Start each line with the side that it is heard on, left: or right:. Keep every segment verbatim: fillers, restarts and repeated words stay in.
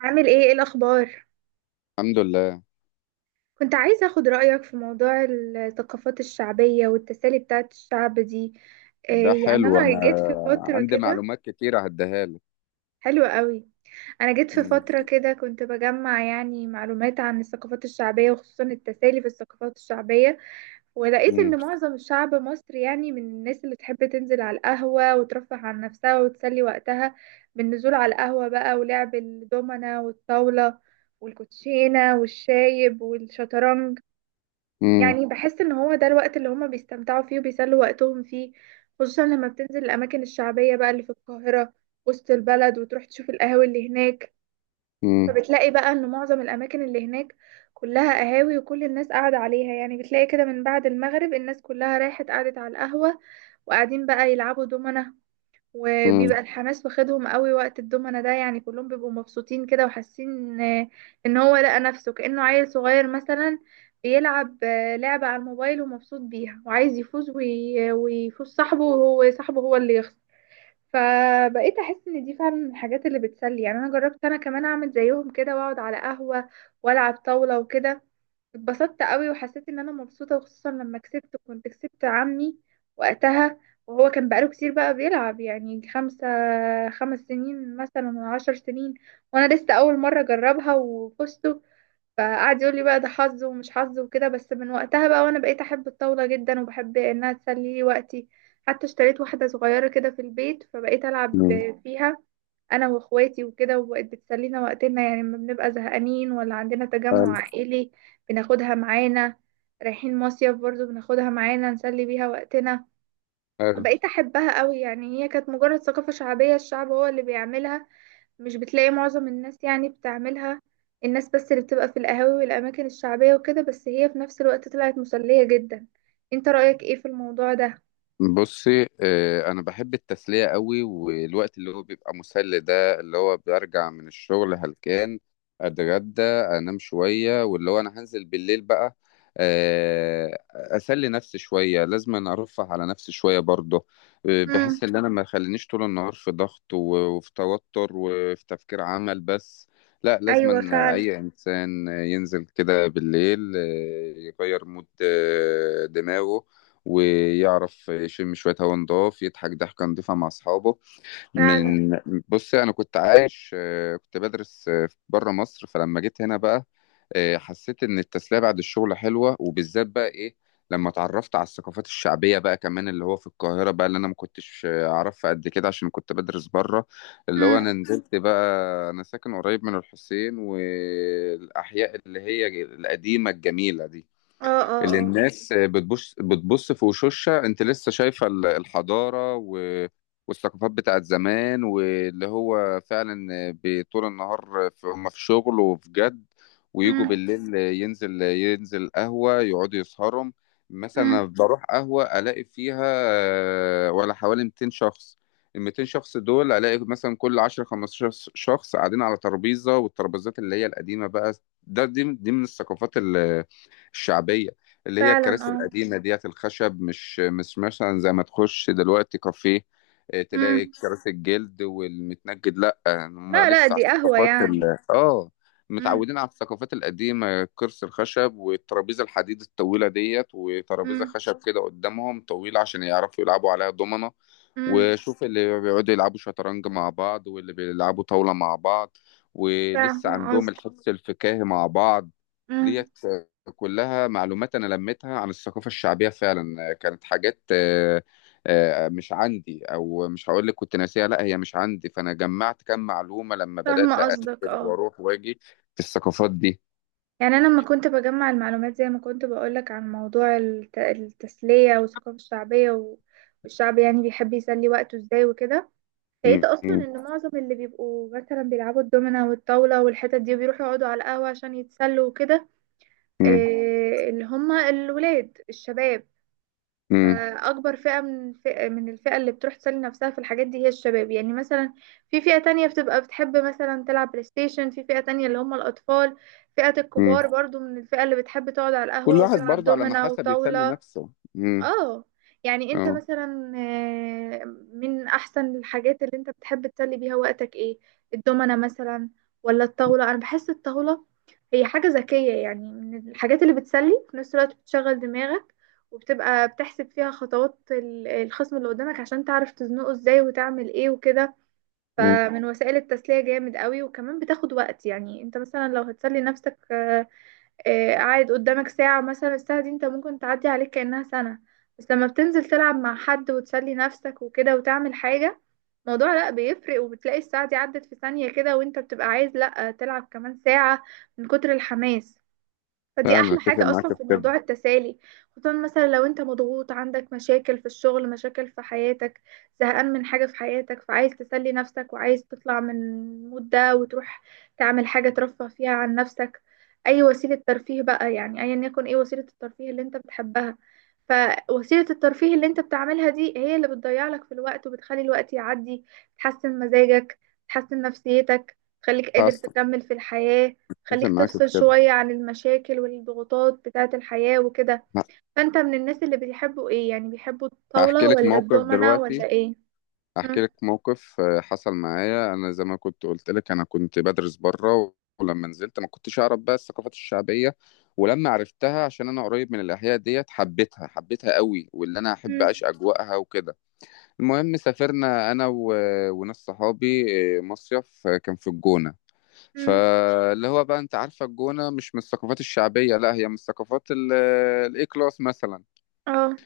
right: عامل ايه؟ ايه الاخبار؟
left: الحمد لله.
right: كنت عايزه اخد رايك في موضوع الثقافات الشعبيه والتسالي بتاعت الشعب دي.
left: ده
right: إيه يعني،
left: حلو، انا
right: انا جيت في فتره
left: عندي
right: كده.
left: معلومات كتيره هديها لك.
right: حلوه قوي. انا جيت في
left: مم.
right: فتره كده كنت بجمع يعني معلومات عن الثقافات الشعبيه وخصوصا التسالي في الثقافات الشعبيه. ولقيت
left: مم.
right: ان معظم الشعب مصري يعني من الناس اللي تحب تنزل على القهوة وترفه عن نفسها وتسلي وقتها بالنزول على القهوة بقى، ولعب الدومنة والطاولة والكوتشينة والشايب والشطرنج.
left: مم.
right: يعني بحس ان هو ده الوقت اللي هما بيستمتعوا فيه وبيسلوا وقتهم فيه، خصوصا لما بتنزل الاماكن الشعبية بقى اللي في القاهرة، وسط البلد، وتروح تشوف القهاوي اللي هناك.
left: مم.
right: فبتلاقي بقى ان معظم الاماكن اللي هناك كلها قهاوي، وكل الناس قاعدة عليها. يعني بتلاقي كده من بعد المغرب الناس كلها رايحة قعدت على القهوة، وقاعدين بقى يلعبوا دومنة،
left: مم.
right: وبيبقى الحماس واخدهم قوي وقت الدومنة ده، يعني كلهم بيبقوا مبسوطين كده وحاسين آه، ان هو لقى نفسه كأنه عيل صغير مثلا بيلعب آه، لعبة على الموبايل ومبسوط بيها وعايز يفوز وي- ويفوز صاحبه، وهو صاحبه هو اللي يخسر. فبقيت احس ان دي فعلا من الحاجات اللي بتسلي. يعني انا جربت انا كمان اعمل زيهم كده واقعد على قهوة والعب طاولة وكده. اتبسطت قوي وحسيت ان انا مبسوطة، وخصوصا لما كسبت، كنت كسبت عمي وقتها، وهو كان بقاله كتير بقى بيلعب يعني خمسة خمس سنين مثلا ولا عشر سنين، وانا لسه اول مرة اجربها وفزت. فقعد يقول لي بقى ده حظ ومش حظ وكده. بس من وقتها بقى وانا بقيت احب الطاولة جدا، وبحب انها تسلي لي وقتي. حتى اشتريت واحدة صغيرة كده في البيت فبقيت العب
left: مم.
right: فيها انا واخواتي وكده، وبقت بتسلينا وقتنا يعني لما بنبقى زهقانين، ولا عندنا
left: حلو.
right: تجمع عائلي بناخدها معانا. رايحين مصيف برضو بناخدها معانا نسلي بيها وقتنا.
left: حلو.
right: فبقيت احبها قوي. يعني هي كانت مجرد ثقافة شعبية الشعب هو اللي بيعملها، مش بتلاقي معظم الناس يعني بتعملها، الناس بس اللي بتبقى في القهاوي والأماكن الشعبية وكده، بس هي في نفس الوقت طلعت مسلية جدا. انت رأيك ايه في الموضوع ده؟
left: بصي، آه، انا بحب التسليه قوي، والوقت اللي هو بيبقى مسلي ده، اللي هو برجع من الشغل هلكان اتغدى انام شويه، واللي هو انا هنزل بالليل بقى آه، اسلي نفسي شويه. لازم أنا ارفه على نفسي شويه برضه. آه،
right: امم.
left: بحس ان انا ما خلينيش طول النهار في ضغط و- وفي توتر وفي تفكير عمل بس. لا، لازم
right: ايوه
left: أن
right: فعلا.
left: اي انسان ينزل كده بالليل، آه، يغير مود آه، دماغه، ويعرف يشم شوية هوا نضاف، يضحك ضحكة نضيفة مع أصحابه
right: فعلا.
left: من. بص، أنا كنت عايش، آه، كنت بدرس آه، بره مصر. فلما جيت هنا بقى آه، حسيت إن التسلية بعد الشغل حلوة، وبالذات بقى إيه لما اتعرفت على الثقافات الشعبية بقى كمان، اللي هو في القاهرة بقى، اللي أنا ما كنتش آه، أعرفها قد كده عشان كنت بدرس بره. اللي هو أنا
right: امم.
left: نزلت بقى. أنا ساكن قريب من الحسين والأحياء اللي هي القديمة الجميلة دي،
right: اه. اه.
left: اللي
right: اه.
left: الناس بتبص بتبص في وشوشها. انت لسه شايفه ال- الحضاره و... والثقافات بتاعت زمان، واللي هو فعلا بطول النهار في... هم في شغل وفي جد. ويجوا
right: امم.
left: بالليل ينزل ينزل قهوه، يقعدوا يسهروا. مثلا
right: امم.
left: أنا بروح قهوه الاقي فيها آه، ولا حوالي مئتين شخص. ال مئتين شخص دول الاقي مثلا كل عشر خمستاشر شخص قاعدين على ترابيزه، والترابيزات اللي هي القديمه بقى. ده دي دي من الثقافات ال- الشعبيه، اللي هي
right: فعلا.
left: الكراسي
right: اه.
left: القديمة ديت الخشب. مش مش مثلا زي ما تخش دلوقتي كافيه آه، تلاقي
right: امم.
left: كراسي الجلد والمتنجد. لا، هم
right: لا لا،
left: لسه على
right: دي قهوة
left: الثقافات
right: يعني.
left: ال... اه،
right: امم.
left: متعودين على الثقافات القديمة، كرسي الخشب والترابيزة الحديد الطويلة ديت، وترابيزة
right: امم.
left: خشب كده قدامهم طويلة عشان يعرفوا يلعبوا عليها دومنة.
right: امم.
left: وشوف اللي بيقعدوا يلعبوا شطرنج مع بعض، واللي بيلعبوا طاولة مع بعض، ولسه
right: فاهمة
left: عندهم
right: قصدك.
left: الحس الفكاهي مع بعض.
right: امم.
left: ديت كلها معلومات أنا لميتها عن الثقافة الشعبية. فعلا كانت حاجات آه، آه، مش عندي، أو مش هقول لك كنت ناسيها، لا، هي مش عندي. فأنا جمعت كام معلومة لما
right: فاهمة
left: بدأت
right: قصدك،
left: أنزل
right: اه.
left: وأروح وأجي في الثقافات دي.
right: يعني أنا لما كنت بجمع المعلومات زي ما كنت بقولك عن موضوع الت- التسلية والثقافة الشعبية و- والشعب، يعني بيحب يسلي وقته ازاي وكده، لقيت
left: م-
right: أصلا
left: م-
right: إن معظم اللي بيبقوا مثلا بيلعبوا الدومينة والطاولة والحتت دي وبيروحوا يقعدوا على القهوة عشان يتسلوا وكده.
left: م-
right: إيه؟ اللي هما الولاد الشباب.
left: م-
right: فأكبر فئة من الفئة من الفئة اللي بتروح تسلي نفسها في الحاجات دي هي الشباب. يعني مثلا في فئة تانية بتبقى بتحب مثلا تلعب بلاي ستيشن، في فئة تانية اللي هم الأطفال، فئة
left: م.
right: الكبار برضو من الفئة اللي بتحب تقعد على
left: كل
right: القهوة
left: واحد
right: وتلعب
left: برضه على ما
right: دومنا
left: حسب يسلي
right: وطاولة.
left: نفسه. م-
right: اه. يعني انت
left: اه.
right: مثلا آه، من احسن الحاجات اللي انت بتحب تسلي بيها وقتك ايه؟ الدومنة مثلا ولا الطاولة؟ انا بحس الطاولة هي حاجة ذكية يعني، من الحاجات اللي بتسلي في نفس الوقت بتشغل دماغك، وبتبقى بتحسب فيها خطوات ال- الخصم اللي قدامك عشان تعرف تزنقه ازاي، وتعمل ايه وكده.
left: م.
right: فمن وسائل التسلية جامد قوي، وكمان بتاخد وقت. يعني انت مثلا لو هتسلي نفسك آه، آه، قاعد قدامك ساعة مثلا، الساعة دي انت ممكن تعدي عليك كأنها سنة. بس لما بتنزل تلعب مع حد وتسلي نفسك وكده وتعمل حاجة، الموضوع لا بيفرق، وبتلاقي الساعة دي عدت في ثانية كده، وانت بتبقى عايز لا تلعب كمان ساعة من كتر الحماس. فدي
left: فعلا،
right: احلى
left: أتفق
right: حاجة
left: معاك
right: اصلا
left: في
right: في
left: كده.
right: موضوع التسالي، خصوصا مثلا لو انت مضغوط، عندك مشاكل في الشغل، مشاكل في حياتك، زهقان من حاجة في حياتك، فعايز تسلي نفسك، وعايز تطلع من المود ده وتروح تعمل حاجة ترفه فيها عن نفسك. اي وسيلة ترفيه بقى، يعني ايا يكن ايه وسيلة الترفيه اللي انت بتحبها. فوسيلة الترفيه اللي انت بتعملها دي هي اللي بتضيع لك في الوقت، وبتخلي الوقت يعدي، تحسن مزاجك، تحسن نفسيتك، تخليك قادر
left: حصل.
right: تكمل في الحياة.
left: اتفق
right: خليك
left: معاك في
right: تفصل
left: كده.
right: شوية عن المشاكل والضغوطات بتاعة الحياة وكده.
left: ه-
right: فأنت من الناس اللي بيحبوا إيه؟ يعني بيحبوا
left: هحكي
right: الطاولة
left: لك
right: ولا
left: موقف
right: الدومنة ولا
left: دلوقتي.
right: إيه؟
left: هحكي
right: مم.
left: لك موقف آه، حصل معايا انا. زي ما كنت قلت لك انا كنت بدرس بره، ولما نزلت ما كنتش اعرف بقى الثقافات الشعبيه. ولما عرفتها عشان انا قريب من الاحياء ديت حبيتها، حبيتها قوي، واللي انا احب
right: مم.
left: اعيش اجواءها وكده. المهم سافرنا انا و... وناس صحابي آه، مصيف، آه، كان في الجونه.
right: مم.
left: فاللي هو بقى انت عارفه الجونه مش من الثقافات الشعبيه، لا، هي من الثقافات الاي كلاس مثلا.
right: اه.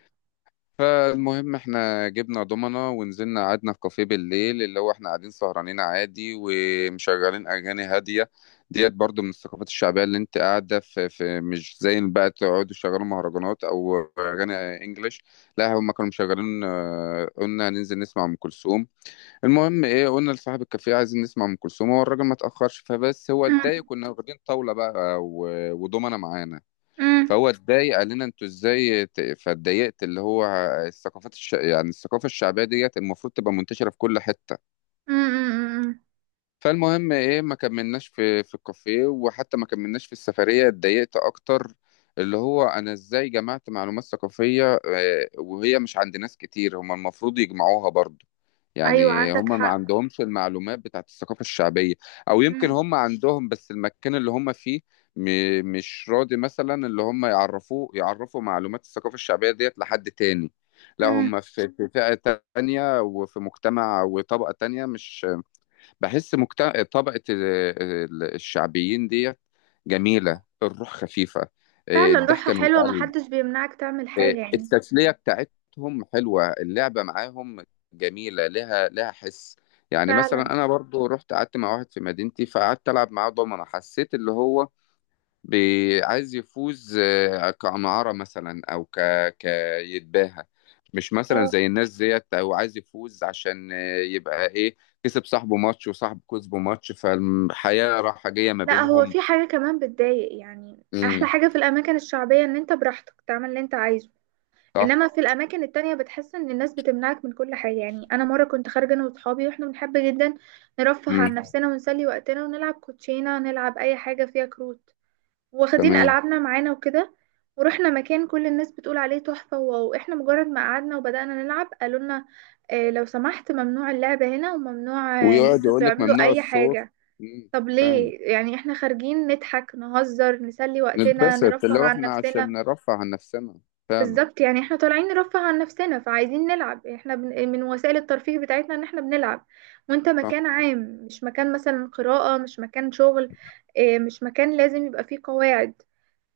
left: فالمهم احنا جبنا دومنا ونزلنا قعدنا في كافيه بالليل، اللي هو احنا قاعدين سهرانين عادي، ومشغلين اغاني هاديه. ديت برضو من الثقافات الشعبيه اللي انت قاعده في, في، مش زي بقى تقعدوا شغالوا مهرجانات او اغاني انجليش. لا، هم كانوا مشغلين، آه، قلنا هننزل نسمع ام كلثوم. المهم ايه، قلنا لصاحب الكافيه عايزين نسمع ام كلثوم، هو الراجل ما تاخرش. فبس هو
right: مم.
left: اتضايق، كنا واخدين طاوله بقى و- ودومنا معانا.
right: مم.
left: فهو اتضايق قال لنا انتوا ازاي ت- فاتضايقت. اللي هو الثقافات الش... يعني الثقافه الشعبيه ديت المفروض تبقى منتشره في كل حته.
right: مم. مم.
left: فالمهم ايه، ما كملناش في في الكافيه، وحتى ما كملناش في السفرية. اتضايقت اكتر، اللي هو انا ازاي جمعت معلومات ثقافية آه، وهي مش عند ناس كتير، هم المفروض يجمعوها برضو.
right: أيوة
left: يعني
right: عندك
left: هم ما
right: حق.
left: عندهمش المعلومات بتاعت الثقافة الشعبية. او يمكن
right: مم.
left: هم عندهم بس المكان اللي هم فيه م- مش راضي مثلا اللي هم يعرفوه يعرفوا معلومات الثقافة الشعبية ديت لحد تاني. لا،
right: مم.
left: هم في في فئة تانية وفي مجتمع وطبقة تانية، مش بحس مجتمع طبقة ال- ال- الشعبيين ديت جميلة. الروح خفيفة، آه،
right: فعلا روحها
left: الضحكة من
right: حلوة،
left: القلب،
right: محدش بيمنعك تعمل
left: آه،
right: حاجة يعني.
left: التسلية بتاعتهم حلوة، اللعبة معاهم جميلة، لها لها حس. يعني
right: فعلا
left: مثلا أنا برضو رحت قعدت مع واحد في مدينتي، فقعدت ألعب معاه دومنة. حسيت اللي هو بي- عايز يفوز آه، كعمارة مثلا، أو ك... كيتباهى، مش مثلا
right: اه.
left: زي الناس ديت. أو عايز يفوز عشان آه، يبقى إيه، كسب صاحبه ماتش وصاحبه كسبه ماتش، فالحياة رايحة جاية ما
right: لا، هو
left: بينهم.
right: في حاجة كمان بتضايق، يعني أحلى
left: امم.
right: حاجة في الأماكن الشعبية إن أنت براحتك تعمل اللي أنت عايزه.
left: صح.
right: انما في الاماكن التانية بتحس ان الناس بتمنعك من كل حاجة. يعني انا مرة كنت خارجة انا واصحابي، واحنا بنحب جدا نرفه عن
left: امم.
right: نفسنا ونسلي وقتنا ونلعب كوتشينة، نلعب اي حاجة فيها كروت، واخدين
left: تمام.
right: العابنا معانا وكده. ورحنا مكان كل الناس بتقول عليه تحفة واو، احنا مجرد ما قعدنا وبدأنا نلعب قالوا لنا، اه لو سمحت ممنوع اللعب هنا، وممنوع آه، ان
left: ويقعد
right: انتوا
left: يقول لك
right: تعملوا
left: ممنوع
right: اي
left: الصوت.
right: حاجة.
left: امم.
right: طب
left: فاهم.
right: ليه؟ يعني احنا خارجين نضحك نهزر نسلي وقتنا
left: نتبسط،
right: نرفه
left: اللي هو
right: عن
left: إحنا عشان
right: نفسنا.
left: نرفع عن نفسنا. فعلا.
right: بالظبط. يعني احنا طالعين نرفه عن نفسنا، فعايزين نلعب، احنا بن... من وسائل الترفيه بتاعتنا ان احنا بنلعب، وانت
left: صح.
right: مكان عام، مش مكان مثلا قراءة، مش مكان شغل، اه، مش مكان لازم يبقى فيه قواعد.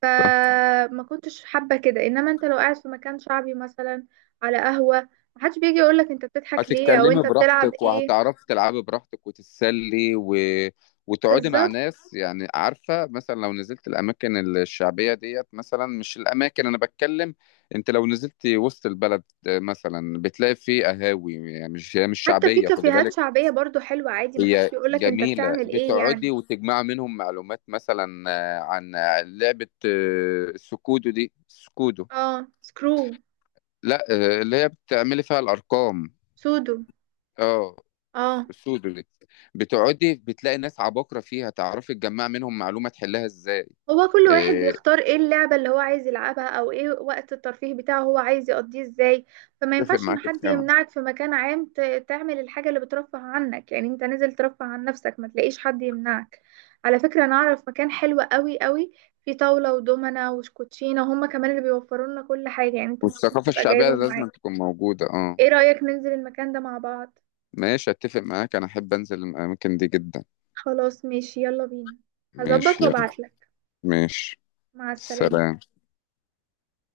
right: فما كنتش حابة كده. انما انت لو قاعد في مكان شعبي مثلا، على قهوة، محدش بيجي يقولك انت بتضحك ليه، او
left: هتتكلمي
right: انت بتلعب
left: براحتك
right: ايه.
left: وهتعرفي تلعبي براحتك وتتسلي و... وتقعدي مع
right: بالظبط.
left: ناس. يعني عارفة مثلا لو نزلت الأماكن الشعبية ديت، مثلا مش الأماكن أنا بتكلم. أنت لو نزلت وسط البلد مثلا بتلاقي فيه قهاوي يعني، مش هي مش
right: حتى في
left: شعبية، خدي
right: كافيهات
left: بالك.
right: شعبية برضو حلوة عادي، محدش
left: هي
right: بيقولك انت
left: جميلة،
right: بتعمل ايه يعني.
left: بتقعدي وتجمع منهم معلومات مثلا آه، عن لعبة آه، السكودو دي، السكودو.
right: اه. سكرو.
left: لا، آه، اللي هي بتعملي فيها الأرقام.
right: سودو.
left: اه.
right: اه.
left: السوداني. بتقعدي بتلاقي ناس عباقرة فيها، تعرفي تجمع منهم معلومة تحلها ازاي.
right: هو كل واحد
left: إيه،
right: بيختار ايه اللعبة اللي هو عايز يلعبها، او ايه وقت الترفيه بتاعه هو عايز يقضيه ازاي. فما
left: اتفق
right: ينفعش ان
left: معاك في
right: حد
left: كلامك.
right: يمنعك في مكان عام ت- تعمل الحاجة اللي بترفه عنك. يعني انت نازل ترفه عن نفسك، ما تلاقيش حد يمنعك. على فكرة انا اعرف مكان حلو قوي قوي، فيه طاولة ودومنة وشكوتشينة، هما كمان اللي بيوفروا لنا كل حاجة يعني، انت مش
left: والثقافة
right: هتبقى
left: الشعبية
right: جايبهم
left: لازم
right: معاك.
left: تكون موجودة. اه.
right: ايه رأيك ننزل المكان ده مع بعض؟
left: ماشي، اتفق معاك، انا احب انزل الاماكن دي جدا.
right: خلاص ماشي، يلا بينا. هظبط
left: ماشي، يلا.
right: وابعتلك.
left: ماشي.
right: مع السلامة.
left: سلام.